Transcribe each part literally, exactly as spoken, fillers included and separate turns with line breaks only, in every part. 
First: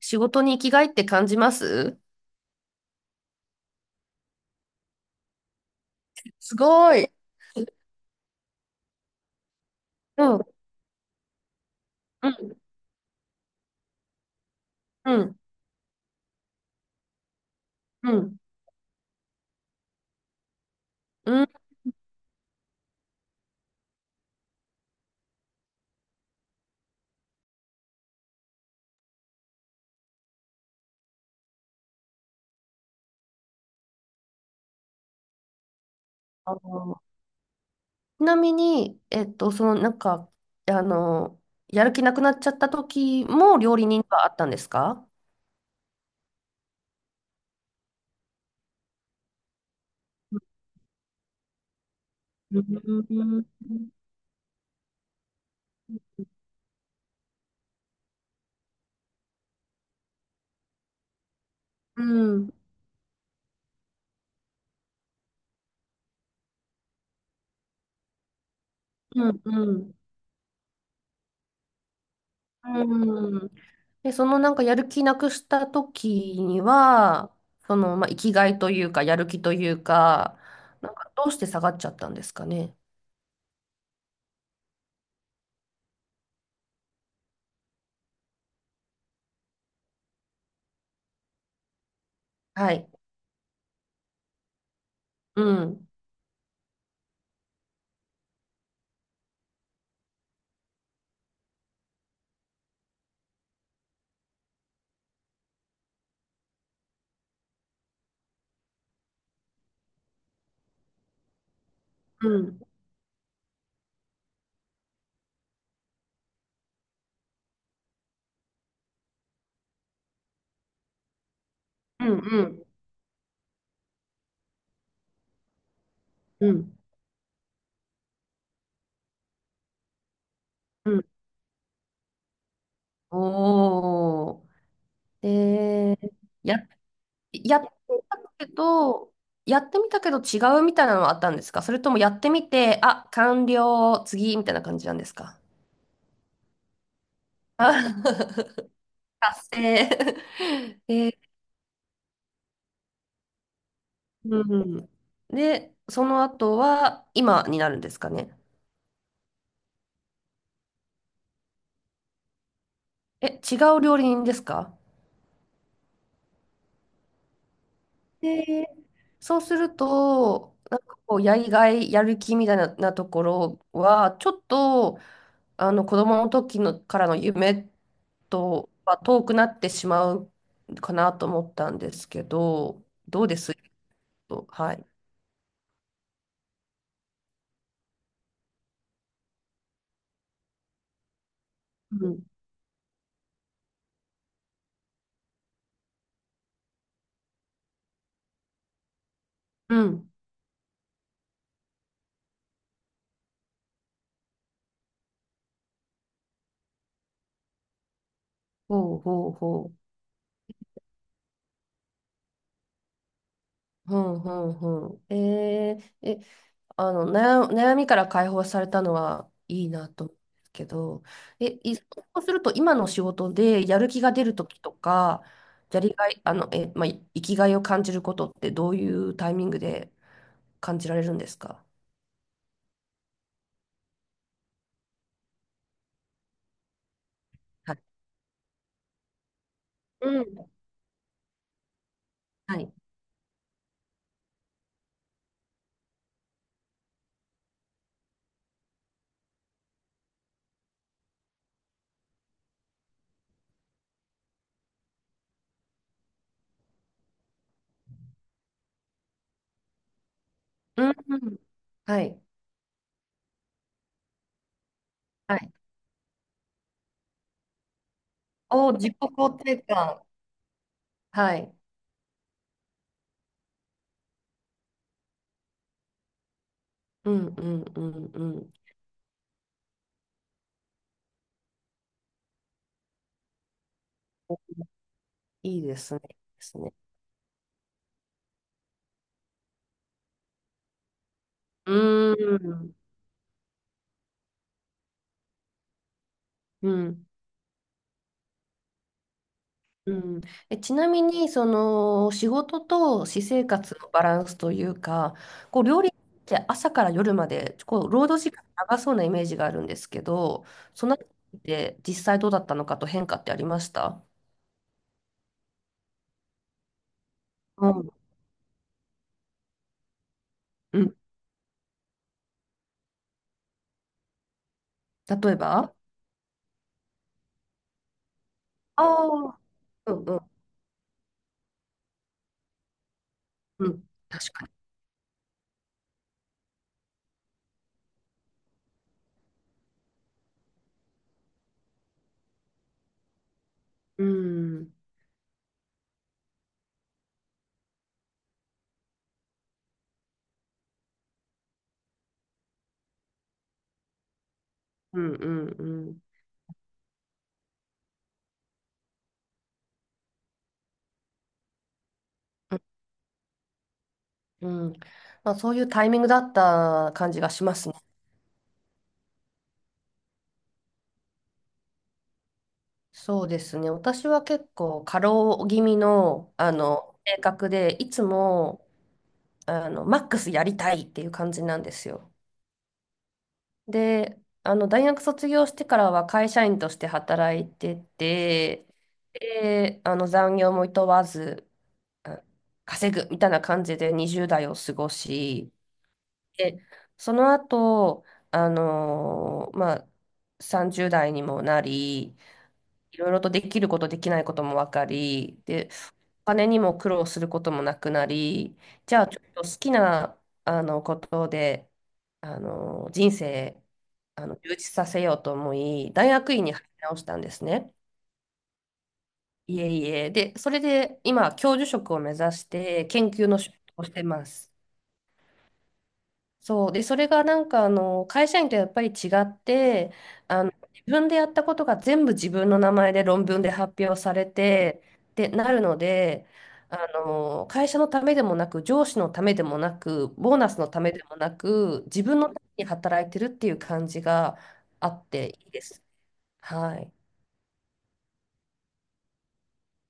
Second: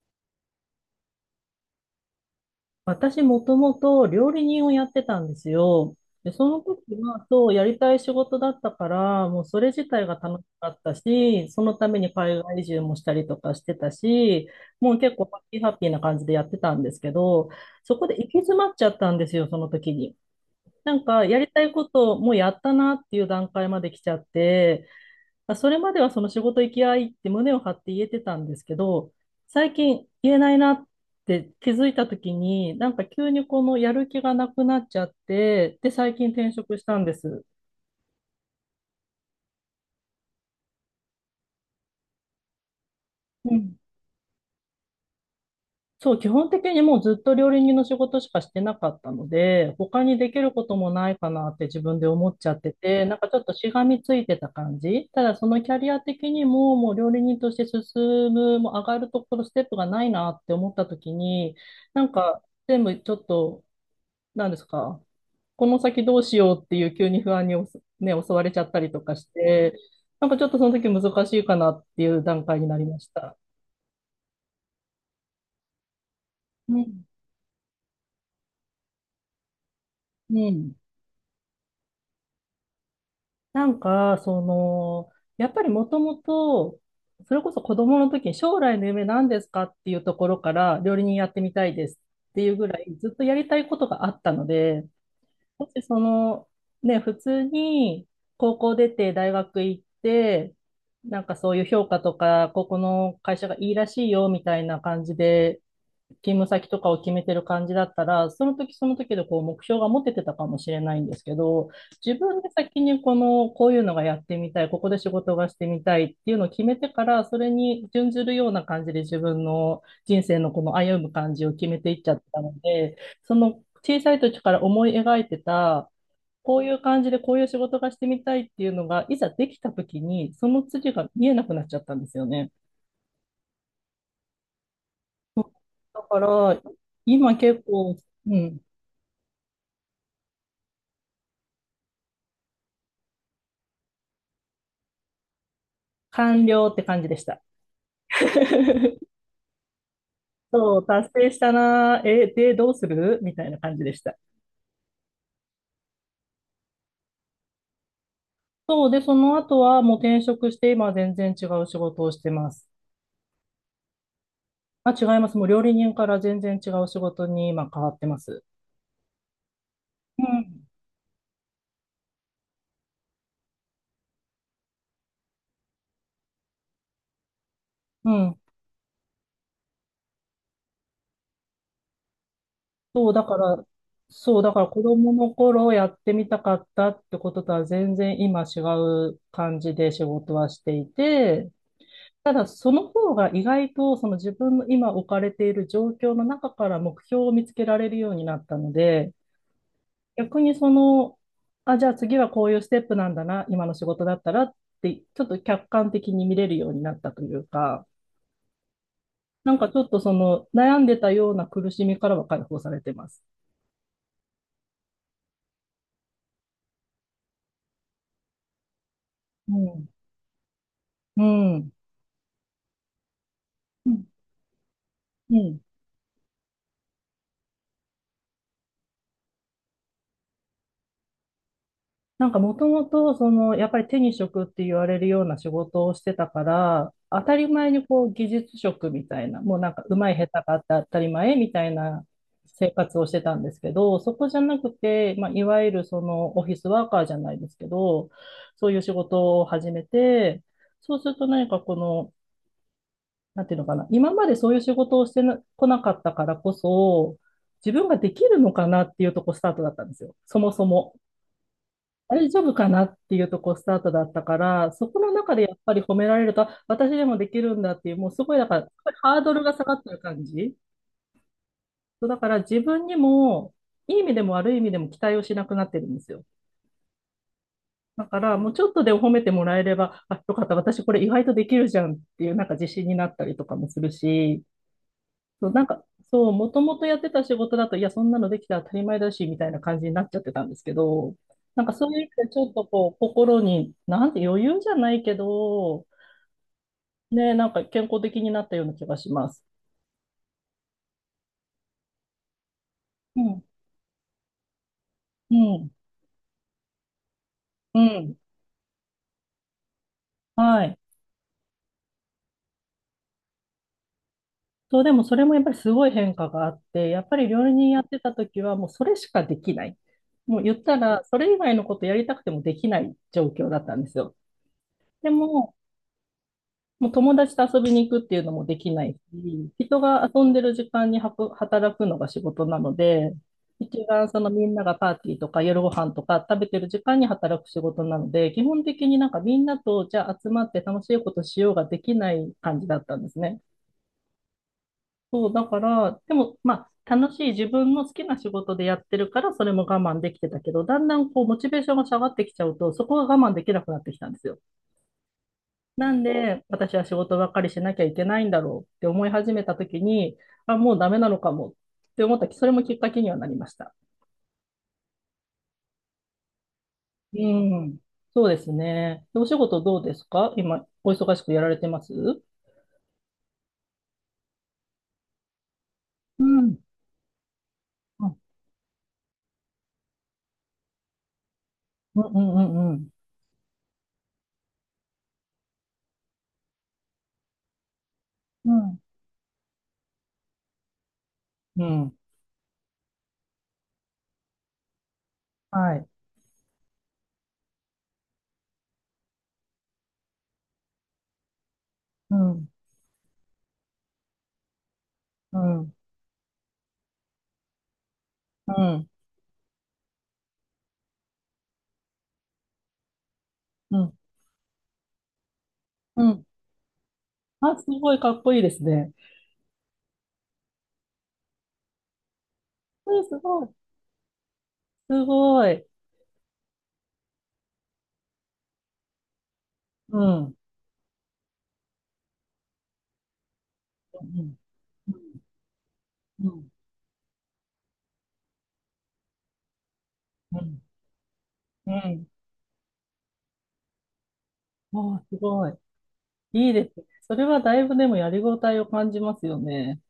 仕事に生きがいって感じます？
私もともと料理人をやってたんですよ。で、そ
す
の時
ごい。
は、そう、やりたい仕事だったから、もうそれ自体が
う
楽し
ん、
かったし、そのために
う
海外
ん、
移住もしたりとかしてたし、もう結
う
構ハ
ん、
ッピーハッピーな感じでやってたんですけど、そこ
う
で行き
ん。
詰まっちゃったんですよ、その時に。なんか、や
う
り
ん。
たいことをもうやったなっていう段階まで来ちゃって、まあそれまではその仕事行き合いって胸を張って言えてたんですけど、最近言えないなって気づいた時に、なんか急にこのやる気がなくなっちゃって、で、最近転
あ
職した
の
んです。
ちなみに、えっと、その、なんか、あの、やる気なくなっちゃった時
う
も料
ん、
理人があったんですか？
そう、基本的にもうずっと料理人の仕事しかしてなかったので、他にできることもないかなって自分で思っちゃっ
うん、
て
う
て、
ん、
なんかちょ
う
っ
ん、
としがみついてた感じ。ただそのキャリア的にも、もう料理人として進む、もう上がるところ、ステップがないなって思った時に、な
う
んか
ん。
全部ちょっと、なんですか、この先どうしようっていう急に不安におすね、襲われちゃったりとかして、なんかちょっとその時難しいかなっていう段階になりました。
うん。で、そのなんかやる気なくした時に
うん。
は、その、まあ、生きがいというか、やる気という
う
か、
ん。
なんかどうして下がっちゃったんですかね。
なんか、その、やっぱりもともと、それこそ子供の時に将来の夢何ですかっていうところから料理人やってみたいですっていうぐ
は
ら
い。
いずっとやりたいことがあったので、
う
もし
ん、
その、ね、普通に高校出て大学行って、なんかそういう評価とか、ここの会社がいいらしいよみたいな感じで勤務先とかを決めてる感じだったら、その時その時でこう目標が持ててたかもしれないんですけど、自
う
分で
ん。
先にこの、こういうのがやってみたい、ここで仕事がしてみたいっていうのを決めてから、それに準ずるような感じで自分の人生のこの歩む感じを決めていっ
う
ちゃ
ん、
った
う
の
ん、
で、その小さい時から思い描いてた、
う
こうい
ん、
う感じでこういう仕事がしてみたいっていうのが、いざできた時に、その
う
筋が
ん。
見えなくなっちゃったんですよね。
おー。で、
だか
や、
ら、今
やっ
結
て
構、
み
う
たけ
ん、
どやってみたけど違うみたいなのはあったんですか？それともやってみて、あ完了次みたいな感じなんですか？
完了って感じでした。
あ。 達
そ
成。
う、達
で、
成したなー。え、で、どうするみたいな感じでした。
うん。で、その後は今になるんですかね？
そう、で、その後はもう転職して、今は全然違う仕事をしてます。
え、違う料理人ですか？
まあ、違います。もう料理人から全然違う仕事に今変わってます。
で、そうする
う
と
ん。
なんかこうやりがいやる気みたいな、なところはちょっと、あの子供の時のからの夢
うん。
とは遠くなってしまうかなと思ったんですけど、
そう、だ
どう
か
です？
ら、そう、
と、
だから
は
子
い。
供の頃やってみたかったってこととは全然今違う感じで仕事はしていて、
うん。
ただ、その方が意外とその自分の今置かれている状況の中から目標を見つけられるようになったので、
うん。
逆にその、あ、じゃあ次はこういうステップなんだな、今の仕事だったらって、ちょっと客観的に見れるようになったというか、
ほうほう
なんか
ほ
ち
う。
ょっとその悩んでたような苦しみからは解放されてます。
ほうほうほう。えー、え、あの、悩、悩みから解放されたのは
う
いい
ん。
なと思うんですけど、
う
え、
ん。
い、そうすると今の仕事でやる
う
気
ん。
が出る時とか、
うん。
やりがい、あの、え、まあ、い生きがいを感じることってどういうタイミングで感じられるんですか？
なんかもともと、その、やっぱり手に職って言われるような仕事をしてたから、当たり前
はい。
にこう技術職みたいな、もうなんか上手い下手があって当たり前みたいな
は
生
い。
活をしてたんですけど、そこじゃなくて、まあ、いわゆるそのオフィスワーカーじゃないですけど、そういう仕事を始めて、そうすると何かこの、なんていうのかな、今までそういう仕事をしてなこなかったからこそ、自分ができるのかなっていうとこスタートだったんですよ、そもそ
う
も。
ん、うん。はい。
大丈夫かなっていうとこスタートだったから、そこの中
は
でや
い。
っぱり褒められると、あ、私でもできるんだっていう、もうすごい、だから、す
お、
ご
自
い
己
ハード
肯
ルが
定
下がってる
感。
感じ。
はい。
そう、だから自分にも、いい意味でも悪い意味でも期待をしなくなってるんですよ。
うん、うん、う
だ
ん、
か
う
ら、もう
ん。
ちょっとでも褒めてもらえれば、あ、よかった、私これ意外とできるじゃんっていう、なんか自信になったりとかもするし、
お。
そう、
い
な
い
ん
で
か、
すね。いいで
そう、も
す
と
ね。
もとやってた仕事だと、いや、そんなのできたら当たり前だし、みたいな感じになっちゃってたんですけど、なんかそういう意味
うー
でちょっと
ん。
こう、心に、なんて余裕じゃないけど、
うん。
ね、なんか健康的になったような気がします。
うん。え、ちなみに、その、仕事と
う
私
ん、
生活のバランスというか、
う
こう、
ん、
料理って朝から夜まで、
う
こう、労
ん。
働時間長そうなイメージがあるんですけど、
はい。
そのあたりで実際どうだったのかと変化ってありました？
そう、でもそれもやっぱりすごい変化があって、やっぱり料理
う
人やって
ん。
た時はもうそれしかできない。もう言った
うん。
ら、それ以外のことやりたくてもできない状況だったんですよ。で
例え
も、
ば。
もう友達と遊びに行くっていうのもできな
あ、
い
あ
し、人
ー、うん、
が
うん、
遊んでる時間にはく働くのが仕事なので、
うん。
一番その
確か
みん
に。
ながパーティーとか夜ご飯とか食べてる時間に働く仕事なので、基本的になんかみんなとじゃあ集まって楽しいことしようができない感じだったんですね。
うん、
そう、だから、でもまあ楽しい自分の好きな仕事でやってるからそれも我慢できてたけど、だんだんこうモチベーションが下がってきちゃうと、そこが我慢できなくなってきたんですよ。
うん、うん、う
な
ん。
んで、私は仕事ばっかりしなきゃいけないんだろうって思い始めたときに、あ、もうダメなのかもって思ったき、それもきっかけにはなりました。
うん、うん。まあ、そういうタイミングだった感
う
じがしますね。
ん。そうですね。でお仕事どうですか今、お忙しくやられてます？
そうですね。私は結構過労気味
う
の、あ
ん。
の性格で、いつもあのマックスやりたいっていう感じなんです
う
よ。
ん、うん、うん、
で、あの大学卒業してからは会社員として働いて
う
て、
ん。
で、あの残業も厭わず、
うん。うん。
あ稼ぐみたいな感じでにじゅう代を過ごし、
はい。
で、その後、あのーまあ、さんじゅう代にもな
う
り、
ん。
いろいろとできること、できないことも分か
う
り、で、
ん。
お金にも苦労することもなくな
う
り、
ん。
じゃあちょっと好きな、あの、ことで、あの、人生、
うん。
あの、充実させようと思い、
う
大
ん。
学院に入り直したんです
あ、す
ね。
ごいかっこいいですね。
いえいえ。で、それで今、教授職を目指して
うん、
研
す
究の
ごい。
仕事をしてます。
すごい。
そう。で、それがなんか、あの、会社員とやっぱり違って、
うん。
あの、自分でやったことが全部自分の名前で論文で発表
う
され
ん。
て、
う
っ
ん。
てなるので、
うん。
あの、会社のためでもなく、上司のためでもなく、ボー
う
ナス
ん。
のためでもな
うん。う
く、自
ん。
分のために働いてるっていう感じがあ
あ、
っ
す
てい
ご
い
い。
です。
いいで
は
すね。
い。
それはだいぶでもやりごたえを感じますよね。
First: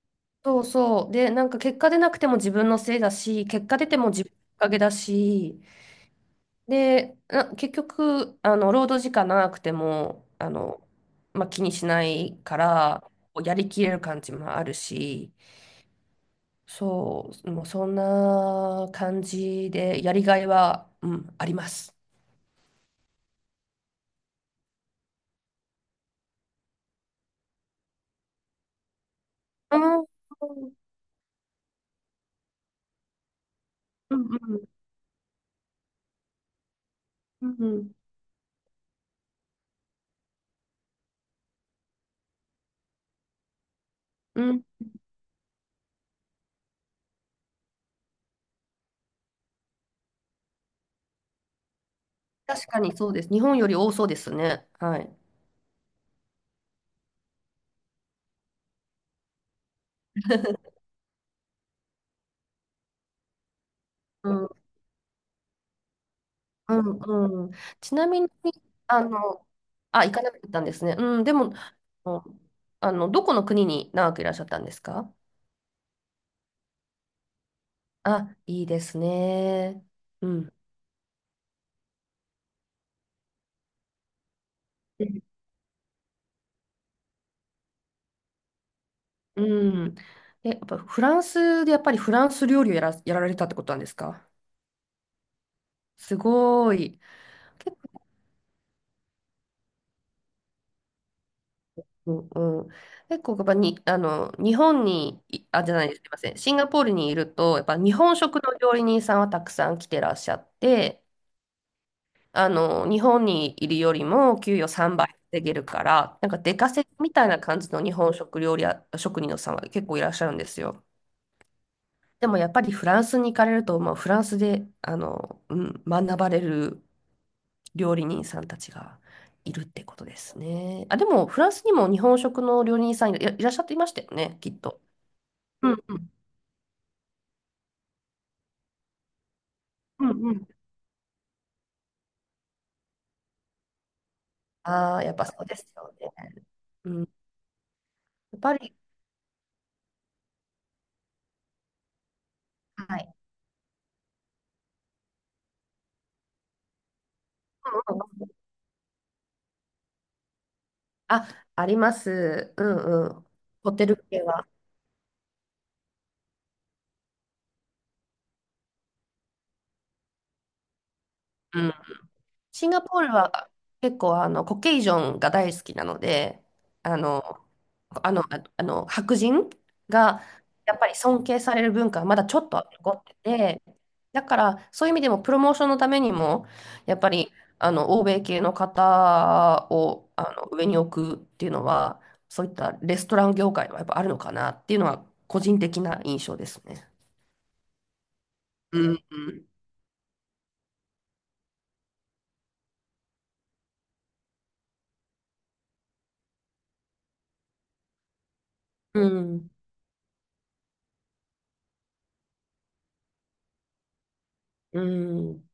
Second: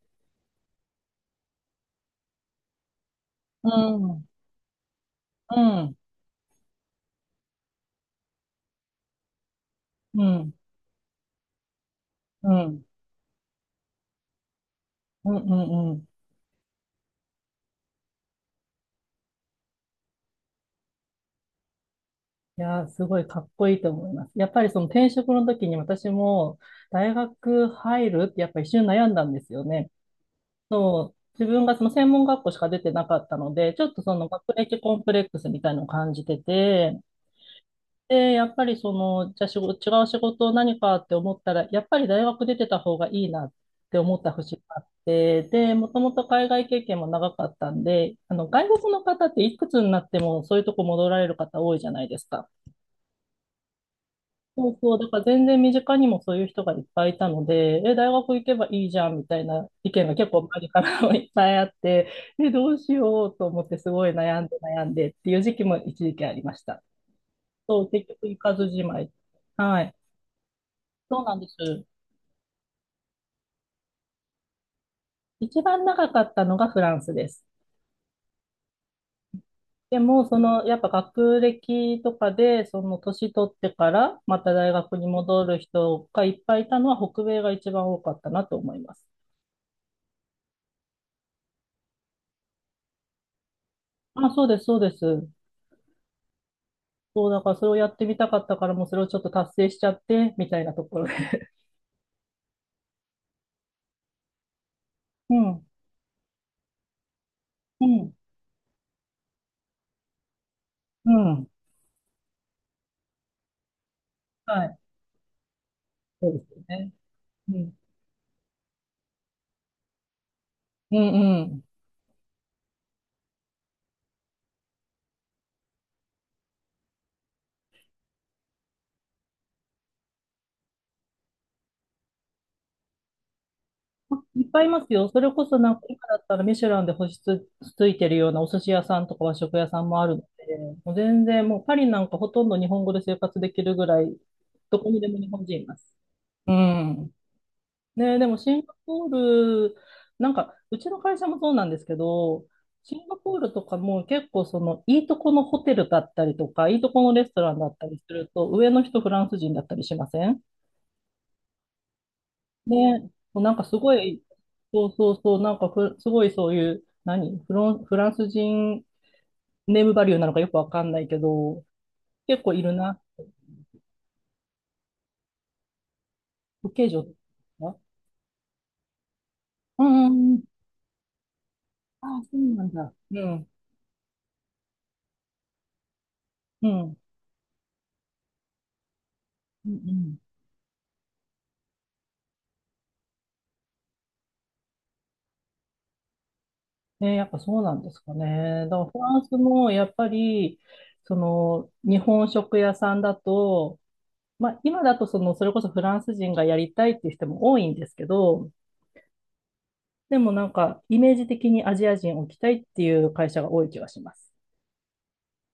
そうそう。で、なんか結果出なくても自分のせいだし、結
う
果出て
ん、
も
う
自
ん、
分のおかげだ
う
し、
ん、
で、な結局、あの、労働時間長くて
う
も、あ
ん、
の、まあ、気にしない
う
か
ん、
ら、こうやりきれる感じもある
う
し、
ん。うん。
そう、もうそんな感じで、やりがいは、うん、あります。
いやー、すごいかっこいいと思います。やっぱりその転職の時に私も大学入るってやっぱ一瞬悩んだんですよ
う
ね。
ん、うん、
そう、自分がその専門学校しか出てなかったので、ちょっとそ
う
の学
ん、
歴コンプレックスみたいなのを感じてて、
うん、
で、やっぱりその、じゃあ仕事、違う仕事何かって思ったら、やっぱり大学出てた方がいいなって思った
う
節
ん。
があって、で、もともと海外経験も長かったんで、あの、外国の方っていくつになってもそういうとこ戻られる方多いじゃないですか。
確かにそうです。日本より多そうですね。
そうそ
は
う、だ
い。
から全然身近にもそういう人がいっぱいいたので、え、大学行けばいいじゃんみたいな意見が結構周りからもいっぱいあって、え、どうしようと思ってすごい
う
悩ん
ん、
で悩んでっていう時期も一時期ありまし
う
た。
ん、うん。
そう、
ち
結
なみ
局
に、
行かずじま
あ
い。
の、
はい。
あ、行かなかったんですね。う
そう
ん、で
なんで
も、
す。
あの、あのどこの国に長くいらっしゃったんですか？
一番長かったのがフランスです。
あ、いいですね。
でも、
う
そ
ん。
の、やっぱ学歴とかで、その年取ってから、また大学に戻る人がいっぱいいたのは、北米が一番多かったなと思います。
うん、うん。で、やっぱフランスでやっぱりフランス料理をやら、やられたってことなんですか？
あ、そうです、そうです。
すごい。
そう、だからそれを
結
やってみたかったから、もうそれをちょっと達成しちゃって、みたいなところで。
構、うん。結構やっぱに、あの、日本に、
う
いあ、
ん、
じゃないです、すいません。シンガポールにいると、やっぱ
う
日
ん、
本食の料理人さんはたくさん来てらっしゃって、
うん。
あの、日本にいるよりも給
は
与
い。
さんばい稼げるから、な
そ
ん
う
か
です
出
よ
稼
ね。
ぎみたいな
う
感じ
ん、
の日本食料理や、職人のさんは結構いらっしゃるんですよ。
うん、うん。
でもやっぱりフランスに行かれると、まあ、フランスで、あの、うん、学ばれる料理人さんたちがいるってことですね。あ、でもフランスにも日本食の料理人さんいら、いらっしゃっていましたよね、
い
き
っ
っ
ぱいい
と。
ますよ。それこそ
う
な
ん、
んか
う
今
ん、
だったらミシュランで星つ、ついてるようなお寿司屋さんとか和食屋さんも
う
あるの
ん、うん。
で、もう全然もうパリなんかほとんど日本語で生活できるぐらい、どこ
あ
に
あ、
で
やっ
も
ぱ
日
そ
本
うで
人い
す
ま
よ
す。
ね。
う
うん、や
ん。ね、でも
っぱ
シンガ
り、
ポール、なんかうちの会社もそうなんですけど、シ
は
ン
い。
ガポールとかも結構そのいいとこのホテルだったりとか、いいとこのレストランだった
うん、う
りす
ん、う
る
ん。
と、上の人フランス人だったりしません？
あ、あります。う
ね、
ん、うん。
もうなんか
ホ
す
テ
ご
ル
い、
系は。
そうそうそう、なんかふすごいそういう、何フロン、フランス人ネームバリューなのかよくわかんないけ
う
ど、
ん。
結構い
シン
る
ガポ
な。
ールは結構あのコケイジョンが大好きなので、
受け
あ
女
の、
あ、
あの、ああの白人
うん、う
が
ん、うん。
やっぱり尊敬される文化は
あ、
まだち
そ
ょっ
うな
と
ん
残
だ。
って
うん。
て、だからそういう意味でもプロモーションのためにも、
うん。う
や
ん、
っぱりあの欧米系の方
う
を
ん。
あの上に置くっていうのは、そういったレストラン業界はやっぱあるのかなっていうのは個人的な印象ですね。
ね、やっぱそうなんですかね。だか
う
らフ
ん、
ランスもやっぱり、その、日本食屋さんだと、まあ今だとその、それこそフランス人がやりたいっていう人も多いんですけど、
うん、うん、
でもなんか、イメージ的にアジア人を置きたいっていう会社が多い気がします。
うん。